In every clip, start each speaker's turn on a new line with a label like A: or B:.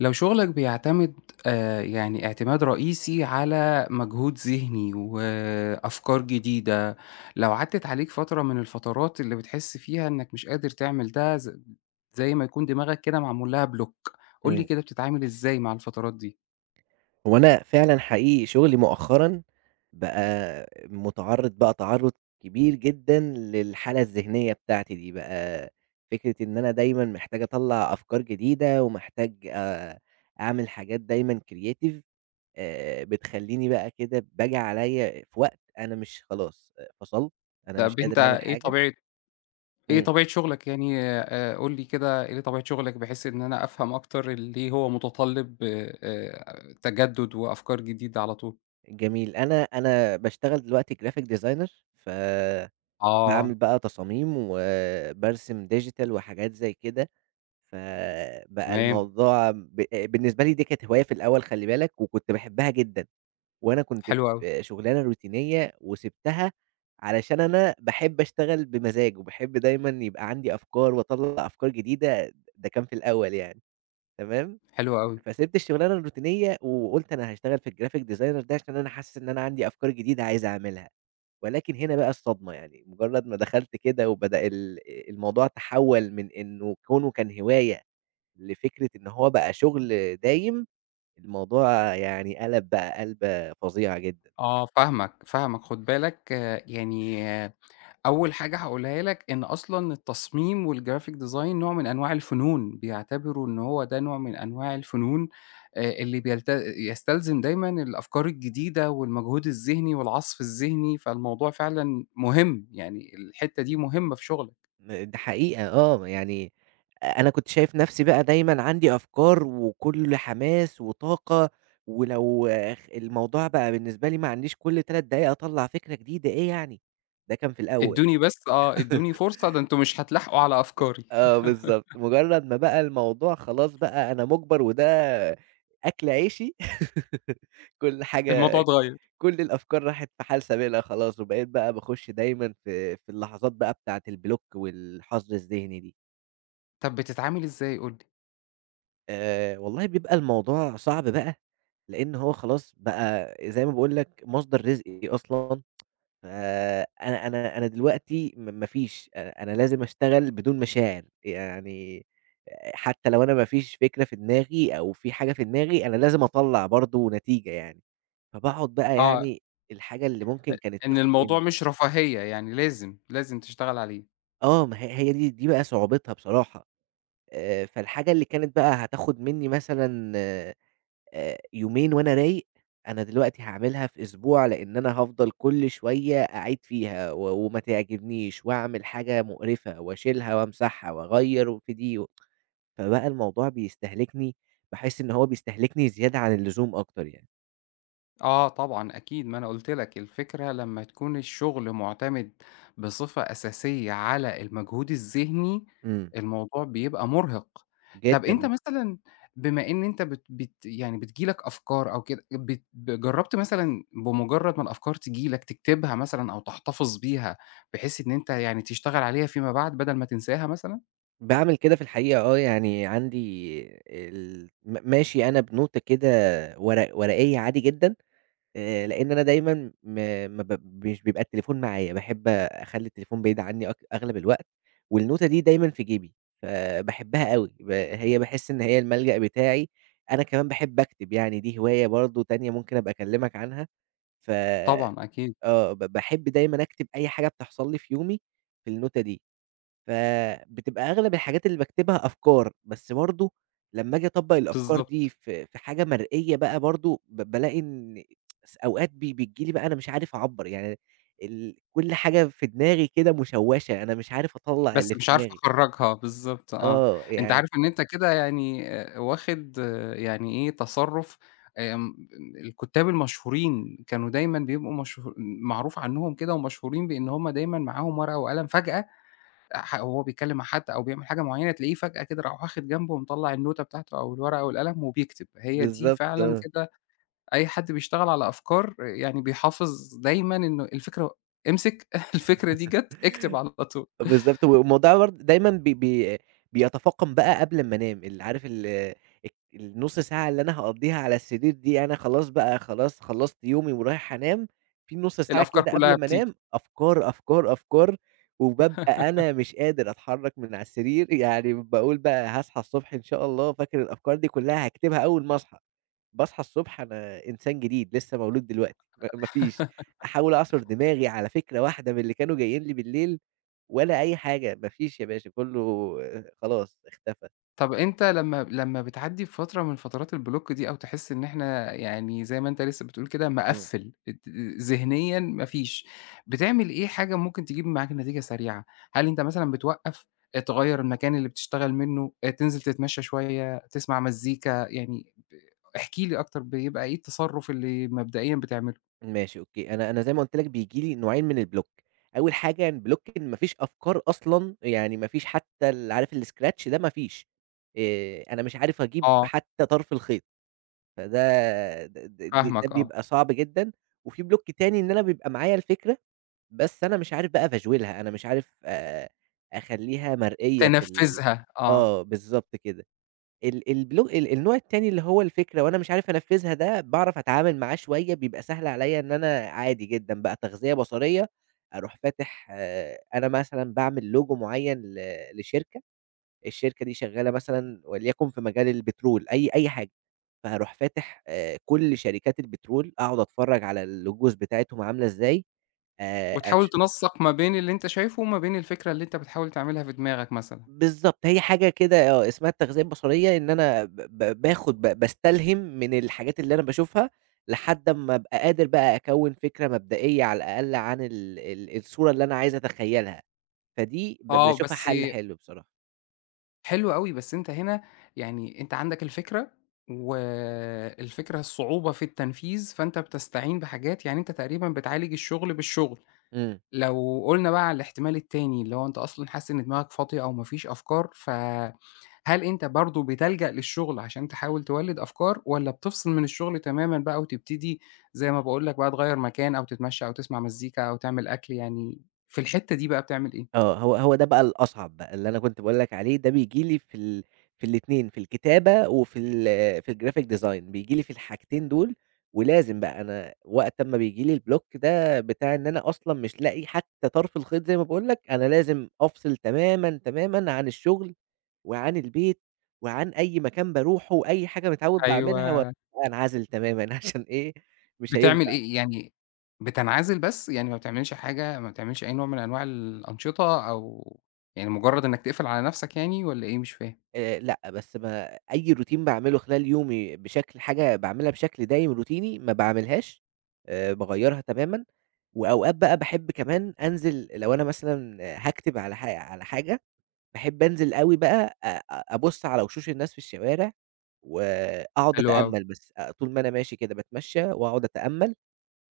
A: لو شغلك بيعتمد يعني اعتماد رئيسي على مجهود ذهني وأفكار جديدة، لو عدِّت عليك فترة من الفترات اللي بتحس فيها إنك مش قادر تعمل ده، زي ما يكون دماغك كده معمول لها بلوك، قُل لي
B: إمم.
A: كده بتتعامل إزاي مع الفترات دي؟
B: هو أنا فعلًا حقيقي شغلي مؤخرًا بقى مُتعرّض بقى تعرُّض كبير جدًا للحالة الذهنية بتاعتي دي، بقى فكرة إن أنا دايمًا محتاج أطلّع أفكار جديدة ومحتاج أعمل حاجات دايمًا creative. بتخلّيني بقى كده باجي عليّا في وقت أنا مش خلاص، فصلت، أنا مش
A: طب
B: قادر
A: أنت
B: أعمل
A: إيه
B: حاجة.
A: طبيعة إيه
B: إمم.
A: طبيعة شغلك، يعني قُل لي كده إيه طبيعة شغلك بحيث إن أنا أفهم أكتر ليه هو متطلِّب تجدُّد وأفكار جديدة على طول؟
B: جميل. أنا باشتغل دلوقتي graphic designer، فباعمل
A: آه،
B: بقى تصاميم وبارسم digital وحاجات زي كده. فبقى
A: تمام،
B: الموضوع بالنسبة لي دي كانت هواية في الأول خلّي بالك، وكنت باحبها جدًا، وأنا كنت
A: حلو أوي،
B: في شغلانة روتينية وسِبتها علشان أنا باحب أشتغل بمزاج، وباحب دايمًا يبقى عندي أفكار وأطلّع أفكار جديدة. ده كان في الأول يعني تمام.
A: حلو أوي.
B: فسِبت الشغلانة الروتينية وقُلت أنا هاشتغل في الgraphic designer ده عشان أنا حاسس إن أنا عندي أفكار جديدة عايز أعملها، ولكن هنا بقى الصدمة. يعني مجرد ما دخلت كده وبدأ الموضوع تحوّل من إنه كونه كان هواية لفكرة إن هو بقى شغل دايم، الموضوع يعني قلب بقى قلبة فظيعة جدًا.
A: آه، فاهمك، فاهمك، خُد بالك آه، يعني آه، أول حاجة هاقولها لك إن أصلًا التصميم والgraphic design نوع من أنواع الفنون، بيعتبروا إن هو ده نوع من أنواع الفنون اللي بيلت يستلزم دايمًا الأفكار الجديدة والمجهود الذهني والعصف الذهني، فالموضوع فعلًا مهم، يعني الحتّة دي مهمة في شغلك.
B: ده حقيقة آه، يعني أنا كنت شايف نفسي بقى دايمًا عندي أفكار وكُلّ حماس وطاقة، ولو الموضوع بقى بالنسبة لي ما عنديش كُلّ 3 دقايق أطلّع فكرة جديدة، إيه يعني؟ ده كان في الأول.
A: ادّوني بس آه، ادّوني فرصة، ده أنتم مش هتلاحقوا على أفكاري،
B: آه بالضبط، مجرد ما بقى الموضوع خلاص بقى أنا مُجبر وده أكل عيشي، كُلّ حاجة.
A: الموضوع اتغيّر.
B: كل الأفكار راحت في حال سبيلها خلاص، وبقيت بقى باخُش دايمًا في اللحظات بقى بتاعة البلوك والحظر الذهني دي.
A: طَب بتتعامل إزاي قُل لي؟
B: والله بيبقى الموضوع صعب بقى، لإن هو خلاص بقى زي ما باقول لك مصدر رزقي أصلًا. فأنا أنا أنا انا دلوقتي ما فيش، أنا لازم أشتغل بدون مشاعر، يعني حتى لو أنا ما فيش فكرة في دماغي أو في حاجة في دماغي، أنا لازم أطلّع برضه نتيجة يعني. فباقعد بقى
A: آه.
B: يعني الحاجة اللي
A: أ
B: ممكن كانت
A: إن
B: تاخد
A: الموضوع
B: منّي.
A: مش رفاهية، يعني لازم، لازم تشتغل عليه.
B: آه، ما هي دي بقى صعوبتها بصراحة. فالحاجة اللي كانت بقى هتاخد منّي مثلًا، يومين وأنا رايق، أنا دلوقتي هاعملها في أسبوع، لإن أنا هافضل كل شوية أعيد فيها وما تعجبنيش وأعمل حاجة مقرفة وأشيلها وأمسحها وأغيّر في دي فبقى الموضوع بيستهلكني، باحس إن هو بيستهلكني زيادة عن اللزوم أكتر يعني.
A: آه طبعًا أكيد، ما أنا قُلت لك الفكرة لمّا تكون الشغل مُعتمد بصفة أساسية على المجهود الذهني،
B: إمم،
A: الموضوع بيبقى مُرهِق. طَب أنت
B: جدًا.
A: مثلًا بما إن أنت بت بت يعني بتيجي لك أفكار أو كده، بت ب جرّبت مثلًا بمُجرّد ما الأفكار تيجي لك تكتبها مثلًا أو تحتفظ بيها، بحيث إن أنت يعني تشتغل عليها فيما بعد بدل ما تنساها مثلًا؟
B: باعمل كده في الحقيقة آه، يعني عندي ال م ماشي أنا بنوتة كده ورقية عادي جدًا، لإن أنا دايمًا م ما ب مش بيبقى التليفون معايا، باحب أخلّي التليفون بعيد عني أغلب الوقت، والنوتة دي دايمًا في جيبي، فباحبها أوي. هي باحس إن هي الملجأ بتاعي، أنا كمان باحب أكتب يعني دي هواية برضه تانية ممكن أبقى أكلمك عنها. ف
A: طبعًا أكيد،
B: آه، باحب دايمًا أكتب أي حاجة بتحصل لي في يومي في النوتة دي. فبتبقى أغلب الحاجات اللي باكتبها أفكار، بس برضه لمّا آجي أطبّق الأفكار دي
A: بالضبط.
B: في حاجة مرئية بقى برضه بالاقي إن س أوقات بي بتيجي لي بقى أنا مش عارف أعبّر، يعني كل حاجة في دماغي كده مشوّشة، أنا مش عارف أطلّع
A: بس
B: اللي في
A: مش عارف
B: دماغي.
A: أخرّجها، بالضبط آه.
B: آه،
A: أنت
B: يعني
A: عارف إن أنت كده، يعني واخد آه، يعني إيه، تصرُّف. آمم الكُتّاب المشهورين كانوا دايمًا بيبقوا معروف عنّهم كده ومشهورين بإن هم دايمًا معاهم ورقة وقلم، فجأة وهو بيتكلّم مع حد أو بيعمل حاجة معيّنة تلاقيه فجأة كده راح واخد جنبه ومطلّع النوتة بتاعته أو الورقة والقلم وبيكتب. هي دي
B: بالضبط
A: فعلًا
B: آه،
A: كده. أي حد بيشتغل على أفكار، آه، يعني بيحافظ دايمًا إنه الفكرة، امسك الفكرة دي جَت، اكتب على طول.
B: بالضبط، والموضوع برضه دايمًا بي بي بيتفاقم بقى قبل أمّا أنام، اللي عارف النُص ساعة اللي أنا هاقضّيها على السرير دي أنا خلاص بقى خلاص خلّصت يومي ورايح أنام، في نُص ساعة
A: الأفكار
B: كده
A: كُلّها
B: قبل ما
A: بتيجي.
B: أنام أفكار، أفكار، أفكار، وبابقى أنا مش قادر أتحرّك من على السرير، يعني باقول بقى هاصحى الصبح إن شاء الله فاكر الأفكار دي كلّها هاكتبها أول ما أصحى. باصحى الصبح أنا إنسان جديد لسه مولود دلوقتي، ما فيش، أحاول أعصُر دماغي على فكرة واحدة من اللي كانوا جايين لي بالليل ولا أي حاجة، ما فيش يا باشا كلّه خلاص اختفى.
A: طب أنت لمّا بتعدّي بفترة من فترات البلوك دي أو تحس إن إحنا، يعني زي ما أنت لسه بتقول كده،
B: إمم.
A: مقفّل ذهنيًا ما فيش، بتعمل إيه حاجة ممكن تجيب معاك نتيجة سريعة؟ هل أنت مثلًا بتوقّف، تغيّر المكان اللي بتشتغل منه، تنزل تتمشى شوية، تسمع مزيكا، يعني احكِ لي أكتر بيبقى إيه التصرُّف اللي مبدئيًا بتعمله؟
B: ماشي أوكي، أنا زي ما قُلت لك بييجي لي نوعين من البلوك، أول حاجة البلوك إن ما فيش أفكار أصلًا، يعني ما فيش حتى عارف الscratch ده ما فيش، أنا مش عارف أجيب
A: آه،
B: حتى طرف الخيط، فده د د د ده
A: فاهمك آه،
B: بيبقى صعب جدًا، وفي بلوك تاني إن أنا بيبقى معايا الفكرة، بس أنا مش عارف بقى أفشولها، أنا مش عارف أخلّيها مرئية في ال.
A: تنفّذها آه،
B: آه بالضبط كده. ال البلو ال النوع التاني اللي هو الفكرة وأنا مش عارف أنفّذها ده، باعرف أتعامل معاه شوية، بيبقى سهل عليّا إن أنا عادي جدًا بقى تغذية بصرية، أروح فاتح آه، أنا مثلًا باعمل لوجو معيّن لشركة، الشركة دي شغّالة مثلًا وليكن في مجال البترول، أي حاجة، فهاروح فاتح كل شركات البترول، أقعد أتفرّج على اللوجوز بتاعتهم عاملة إزاي،
A: وتحاول
B: أش
A: تنسّق ما بين اللي أنت شايفه وما بين الفكرة اللي أنت بتحاول تعملها في دماغك مثلًا.
B: بالضبط، هي حاجة كده آه، اسمها التغذية البصرية، إن أنا ب ب باخد ب باستلهم من الحاجات اللي أنا باشوفها، لحد أمّا أبقى قادر بقى أكوّن فكرة مبدئية على الأقل عن ال الصورة اللي أنا عايز أتخيّلها، فدي
A: آه،
B: باشوفها
A: بس
B: حلو بصراحة.
A: حلو أوي، بس أنت هنا يعني أنت عندك الفكرة، والفكرة الصعوبة في التنفيذ، فأنت بتستعين بحاجات، يعني أنت تقريبا بتعالج الشغل بالشغل.
B: إمم.
A: لو قُلنا بقى على الاحتمال التاني، اللي هو أنت أصلًا حاسس إن دماغك فاضية أو ما فيش أفكار، فهل أنت برضه بتلجأ للشغل عشان تحاول تولِّد أفكار، والّا بتفصل من الشغل تمامًا بقى وتبتدي زي ما باقول لك بقى تغيّر مكان أو تتمشى أو تسمع مزيكا أو تعمل أكل، يعني في الحتّة دي بقى بتعمل إيه؟
B: آه، هو ده بقى الأصعب بقى، اللي أنا كنت باقول لك عليه ده بييجي لي في الاتنين، في الكتابة وفي ال في الgraphic design بييجي لي في الحاجتين دول، ولازم بقى أنا وقت أمّا بييجي لي الblock ده بتاع إن أنا أصلًا مش لاقي حتى طرف الخيط زي ما باقول لك، أنا لازم أفصل تمامًا، تمامًا عن الشغل وعن البيت وعن أي مكان باروحه وأي حاجة متعوّد باعملها
A: أيوه.
B: وأبقى أنعزل تمامًا عشان إيه، مش
A: بتعمل
B: هينفع.
A: إيه؟ يعني بتنعزل بس؟ يعني ما بتعملش حاجة، ما بتعملش أي نوع من أنواع الأنشطة، أو يعني مجرّد إنّك تقفل على نَفْسك، يعني والّا إيه مش فاهم؟
B: لأ، بس ما أي روتين باعمله خلال يومي بشكل حاجة باعملها بشكل دايم روتيني ما باعملهاش، باغيّرها تمامًا، وأوقات بقى باحب كمان أنزل لو أنا مثلًا هاكتب على على حاجة، باحب أنزل أوي بقى أ أ أبُص على وشوش الناس في الشوارع، وأقعد
A: حلو أوي،
B: أتأمل بس، طول ما أنا ماشي كده باتمشى وأقعد أتأمل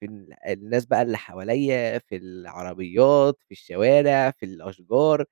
B: في ال الناس بقى اللي حواليّا، في العربيات، في الشوارع، في الأشجار.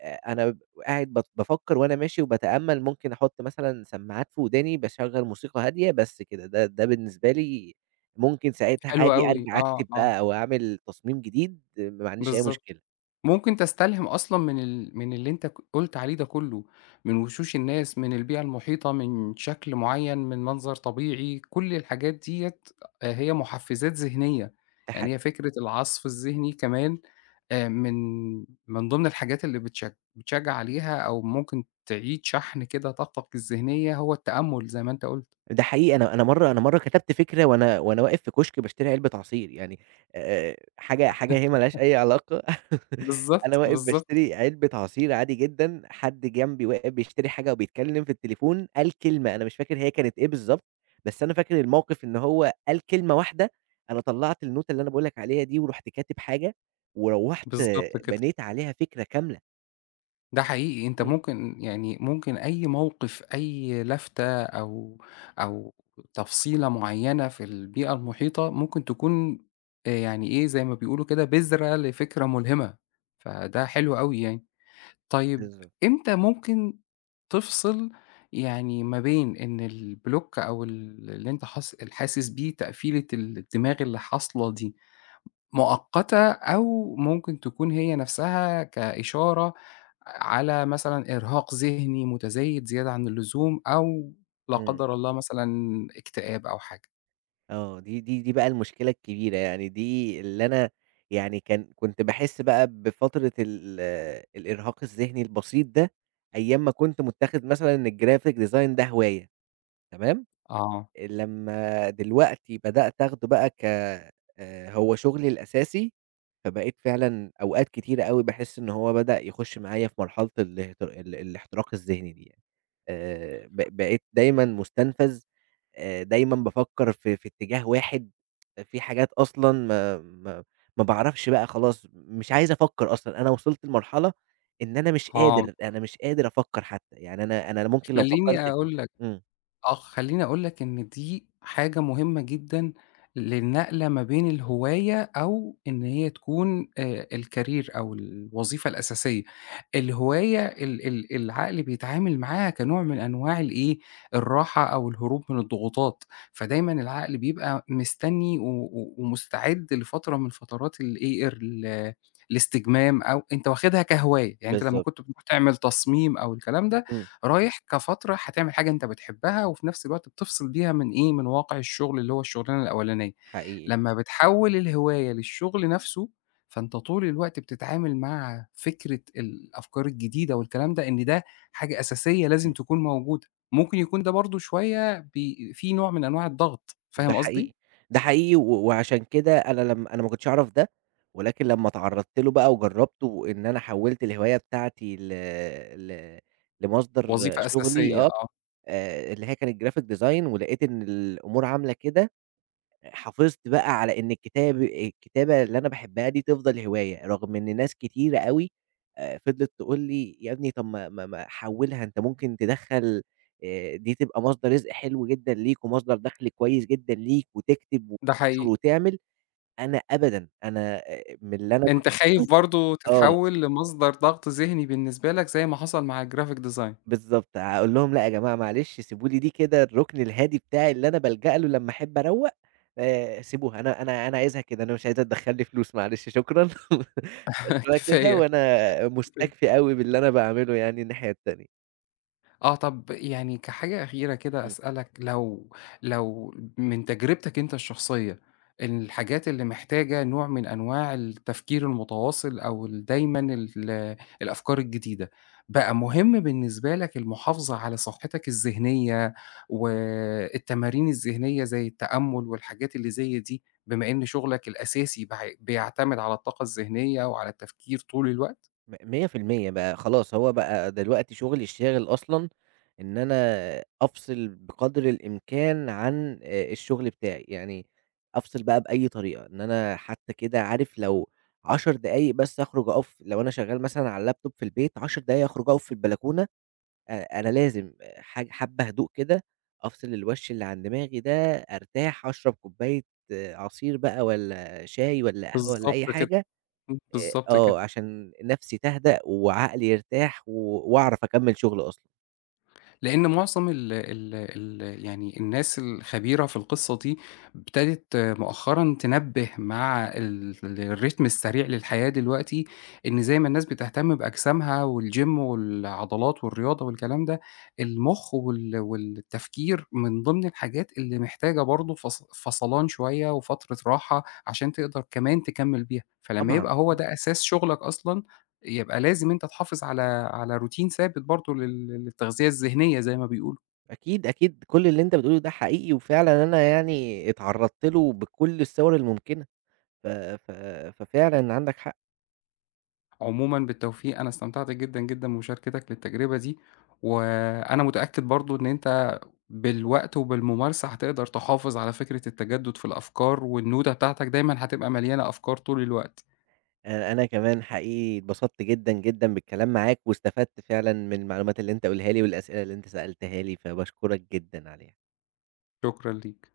B: أنا ب قاعد بافكّر وأنا ماشي وباتأمّل ممكن أحُط مثلًا سماعات في وداني، باشغّل موسيقى هادية بس كده، ده بالنسبة لي ممكن ساعتها
A: حلو
B: عادي
A: أوي،
B: أرجع
A: آه،
B: أكتب
A: آه.
B: بقى أو أعمل تصميم جديد، آه، ما عنديش أي
A: بالضبط.
B: مشكلة،
A: ممكن تستلهم أصلًا من من اللي أنت قُلت عليه ده كُلّه، من وشوش الناس، من البيئة المحيطة، من شكل معيّن، من منظر طبيعي، كل الحاجات ديّة هي محفّزات ذهنية.
B: ده
A: يعني هي
B: حقيقي.
A: فكرة العصف الذهني كمان، آآ من من ضمن الحاجات اللي بتشجّع عليها، أو ممكن تعيد شحن كده طاقتك الذهنية، هو التأمُّل زي ما أنت قُلت.
B: ده حقيقي أنا مرّة كتبت فكرة وأنا واقف في كشك باشتري علبة عصير، يعني حاجة هي ما لهاش أي علاقة أنا
A: بالضبط،
B: واقف
A: بالضبط،
B: باشتري علبة عصير عادي جدًا، حد جنبي واقف بيشتري حاجة وبيتكلم في التليفون، قال كلمة أنا مش فاكر هي كانت إيه بالضبط، بس أنا فاكر الموقف إن هو قال كلمة واحدة، أنا طلّعت النوتة اللي أنا باقول لك عليها دي ورُحت كاتب حاجة، وروّحت
A: بالضبط كده.
B: بنيت عليها فكرة كاملة.
A: ده حقيقي، أنت
B: إمم،
A: ممكن، يعني ممكن أي موقف، أي لفتة أو تفصيلة معيّنة في البيئة المحيطة ممكن تكون يعني إيه، زي ما بيقولوا كده بذرة لفكرة ملهمة، فده حلو أوي يعني. طيب،
B: بالضبط،
A: إمتى ممكن تفصل يعني ما بين إن البلوك أو اللي أنت حاسس بيه تقفيلة الدماغ اللي حاصلة دي، مؤقتة أو ممكن تكون هي نفسها كإشارة على مثلًا إرهاق ذهني متزايد زيادة عن اللزوم، أو لا
B: إمم.
A: قدر الله مثلًا اكتئاب أو حاجة.
B: آه، دي بقى المشكلة الكبيرة، يعني دي اللي أنا يعني كنت باحس بقى بفترة الإرهاق الذهني البسيط ده، أيام ما كنت متّاخد مثلًا إن الgraphic design ده هواية، تمام؟
A: آه،
B: لمّا دلوقتي بدأت آخده بقى هو شغلي الأساسي، فبقيت فعلًا أوقات كتيرة أوي باحس إن هو بدأ يخُش معايا في مرحلة الاهت ال الاحتراق الذهني دي يعني. ب بقيت دايمًا مُستنفَذ، دايمًا بافكّر في اتجاه واحد، في حاجات أصلًا ما باعرفش بقى خلاص، مش عايز أفكّر أصلًا، أنا وصلت لمرحلة إن أنا مش
A: آه.
B: قادر، أنا مش قادر أفكّر حتّى، يعني أنا ممكن لو
A: خلّيني
B: فكّرت في.
A: أقول لك
B: إمم،
A: خلّيني أقول لك إن دي حاجة مهمة جدًا للنقلة ما بين الهواية أو إن هي تكون الcareer أو الوظيفة الأساسية. الهواية، ال ال العقل بيتعامل معاها كنوع من أنواع الإيه، الراحة أو الهروب من الضغوطات، فدايمًا العقل بيبقى مستني و و ومستعد لفترة من فترات الإيه، الاستجمام، أو أنت واخدها كهواية. يعني أنت لما
B: بالضبط،
A: كنت بتروح تعمل تصميم أو الكلام ده،
B: إمم.
A: رايح كفترة هتعمل حاجة أنت بتحبها، وفي نفس الوقت بتفصل بيها من إيه، من واقع الشغل اللي هو الشغلانة الأولانية.
B: حقيقي،
A: لمّا بتحوّل الهواية للشغل نفسه، فأنت طول الوقت بتتعامل مع فكرة الأفكار الجديدة والكلام ده، إن ده حاجة أساسية لازم
B: إمم.
A: تكون موجودة. ممكن يكون ده برضه شوية فيه نوع من أنواع الضغط،
B: ده
A: فاهم قصدي؟
B: حقيقي، ده حقيقي وعشان كده أنا لمّا أنا ما كنتش أعرف ده، ولكن لمّا اتعرّضت له بقى وجرّبته وإن أنا حوّلت الهواية بتاعتي ل ل لمصدر
A: وظيفة
B: شغلي
A: أساسية
B: آه،
A: آه،
B: اللي هي كانت graphic design ولقيت إن الأمور عاملة كده حافظت بقى على إن الكتابة اللي أنا باحبها دي تفضل هواية، رغم إن ناس كتيرة أوي فضلت تقول لي: "يا ابني طب ما حوّلها أنت ممكن تدخّل، دي تبقى مصدر رزق حلو جدًا ليك ومصدر دخل كويس جدًا ليك وتكتب
A: ده
B: وتنشر
A: حقيقي.
B: وتعمل." أنا أبدًا، أنا من اللي أنا
A: أنت
B: جرّبته
A: خايف برضه
B: آه.
A: تتحوّل لمصدر ضغط ذهني بالنسبة لك زي ما حصل مع الgraphic design.
B: بالضبط، هاقول لهم لأ يا جماعة معلش سيبوا لي دي كده الرُكن الهادي بتاعي اللي أنا بالجأ له لمّا أحب أروّق، سيبوها أنا عايزها كده، أنا مش عايزها تدخّل لي فلوس معلش شكرًا، خدوها كده
A: كفاية.
B: وأنا مُستكفي أوي باللي أنا باعمله يعني الناحية التانية.
A: آه، طب يعني كحاجة أخيرة كده أسألك، لو من تجربتك أنت الشخصية، الحاجات اللي محتاجة نوع من أنواع التفكير المتواصل أو دايمًا الأفكار الجديدة، بقى مهم بالنسبة لك المحافظة على صحتك الذهنية والتمارين الذهنية زي التأمل والحاجات اللي زي دي، بما إن شغلك الأساسي بيعتمد على الطاقة الذهنية وعلى التفكير طول الوقت؟
B: 100% بقى خلاص هو بقى دلوقتي شغلي الشاغل أصلًا إن أنا أفصل بقدر الإمكان عن الشغل بتاعي، يعني أفصل بقى بأي طريقة، إن أنا حتى كده عارف لو 10 دقايق بس أخرج أقف لو أنا شغال مثلًا على اللاب توب في البيت 10 دقايق أخرج أقف في البلكونة، أنا لازم آه، حبة هدوء كده، أفصل الوش اللي عن دماغي ده، أرتاح، أشرب كوباية آه، عصير بقى والّا شاي والّا قهوة والّا أي
A: بالضبط كده،
B: حاجة.
A: بالضبط كده.
B: آه، عشان نَفْسي تهدأ وعقلي يرتاح وأعرف أكمّل شغل أصلًا.
A: لإن معظم ال ال ال يعني الناس الخبيرة في القصة دي ابتدت مؤخرًا تنبّه مع الريتم السريع للحياة دلوقتي، إن زي ما الناس بتهتم بأجسامها والgym والعضلات والرياضة والكلام ده، المُخ والتفكير من ضمن الحاجات اللي محتاجة برضه فصلان شوية وفترة راحة عشان تقدر كمان تكمّل بيها، فلمّا
B: طبعًا،
A: يبقى هو
B: إمم،
A: ده أساس شغلك أصلًا، يبقى لازم أنت تحافظ على روتين ثابت برضه للتغذية الذهنية زي ما بيقولوا.
B: أكيد، أكيد كل اللي أنت بتقوله ده حقيقي وفعلًا أنا يعني اتعرّضت له بكل الصور الممكنة، ف ف ففعلًا عندك حق.
A: عمومًا بالتوفيق، أنا استمتعت جدًا، جدًا بمشاركتك للتجربة دي، وأنا متأكد برضه إن أنت بالوقت وبالممارسة هتقدر تحافظ على فكرة التجدد في الأفكار، والنوتة بتاعتك دايمًا هتبقى مليانة أفكار طول الوقت.
B: أنا كمان حقيقي اتبسطت جدًا، جدًا بالكلام معاك واستفدت فعلًا من المعلومات اللي أنت قُلها لي والأسئلة اللي أنت سألتها لي، فباشكرك جدًا عليها.
A: شكرًا ليك.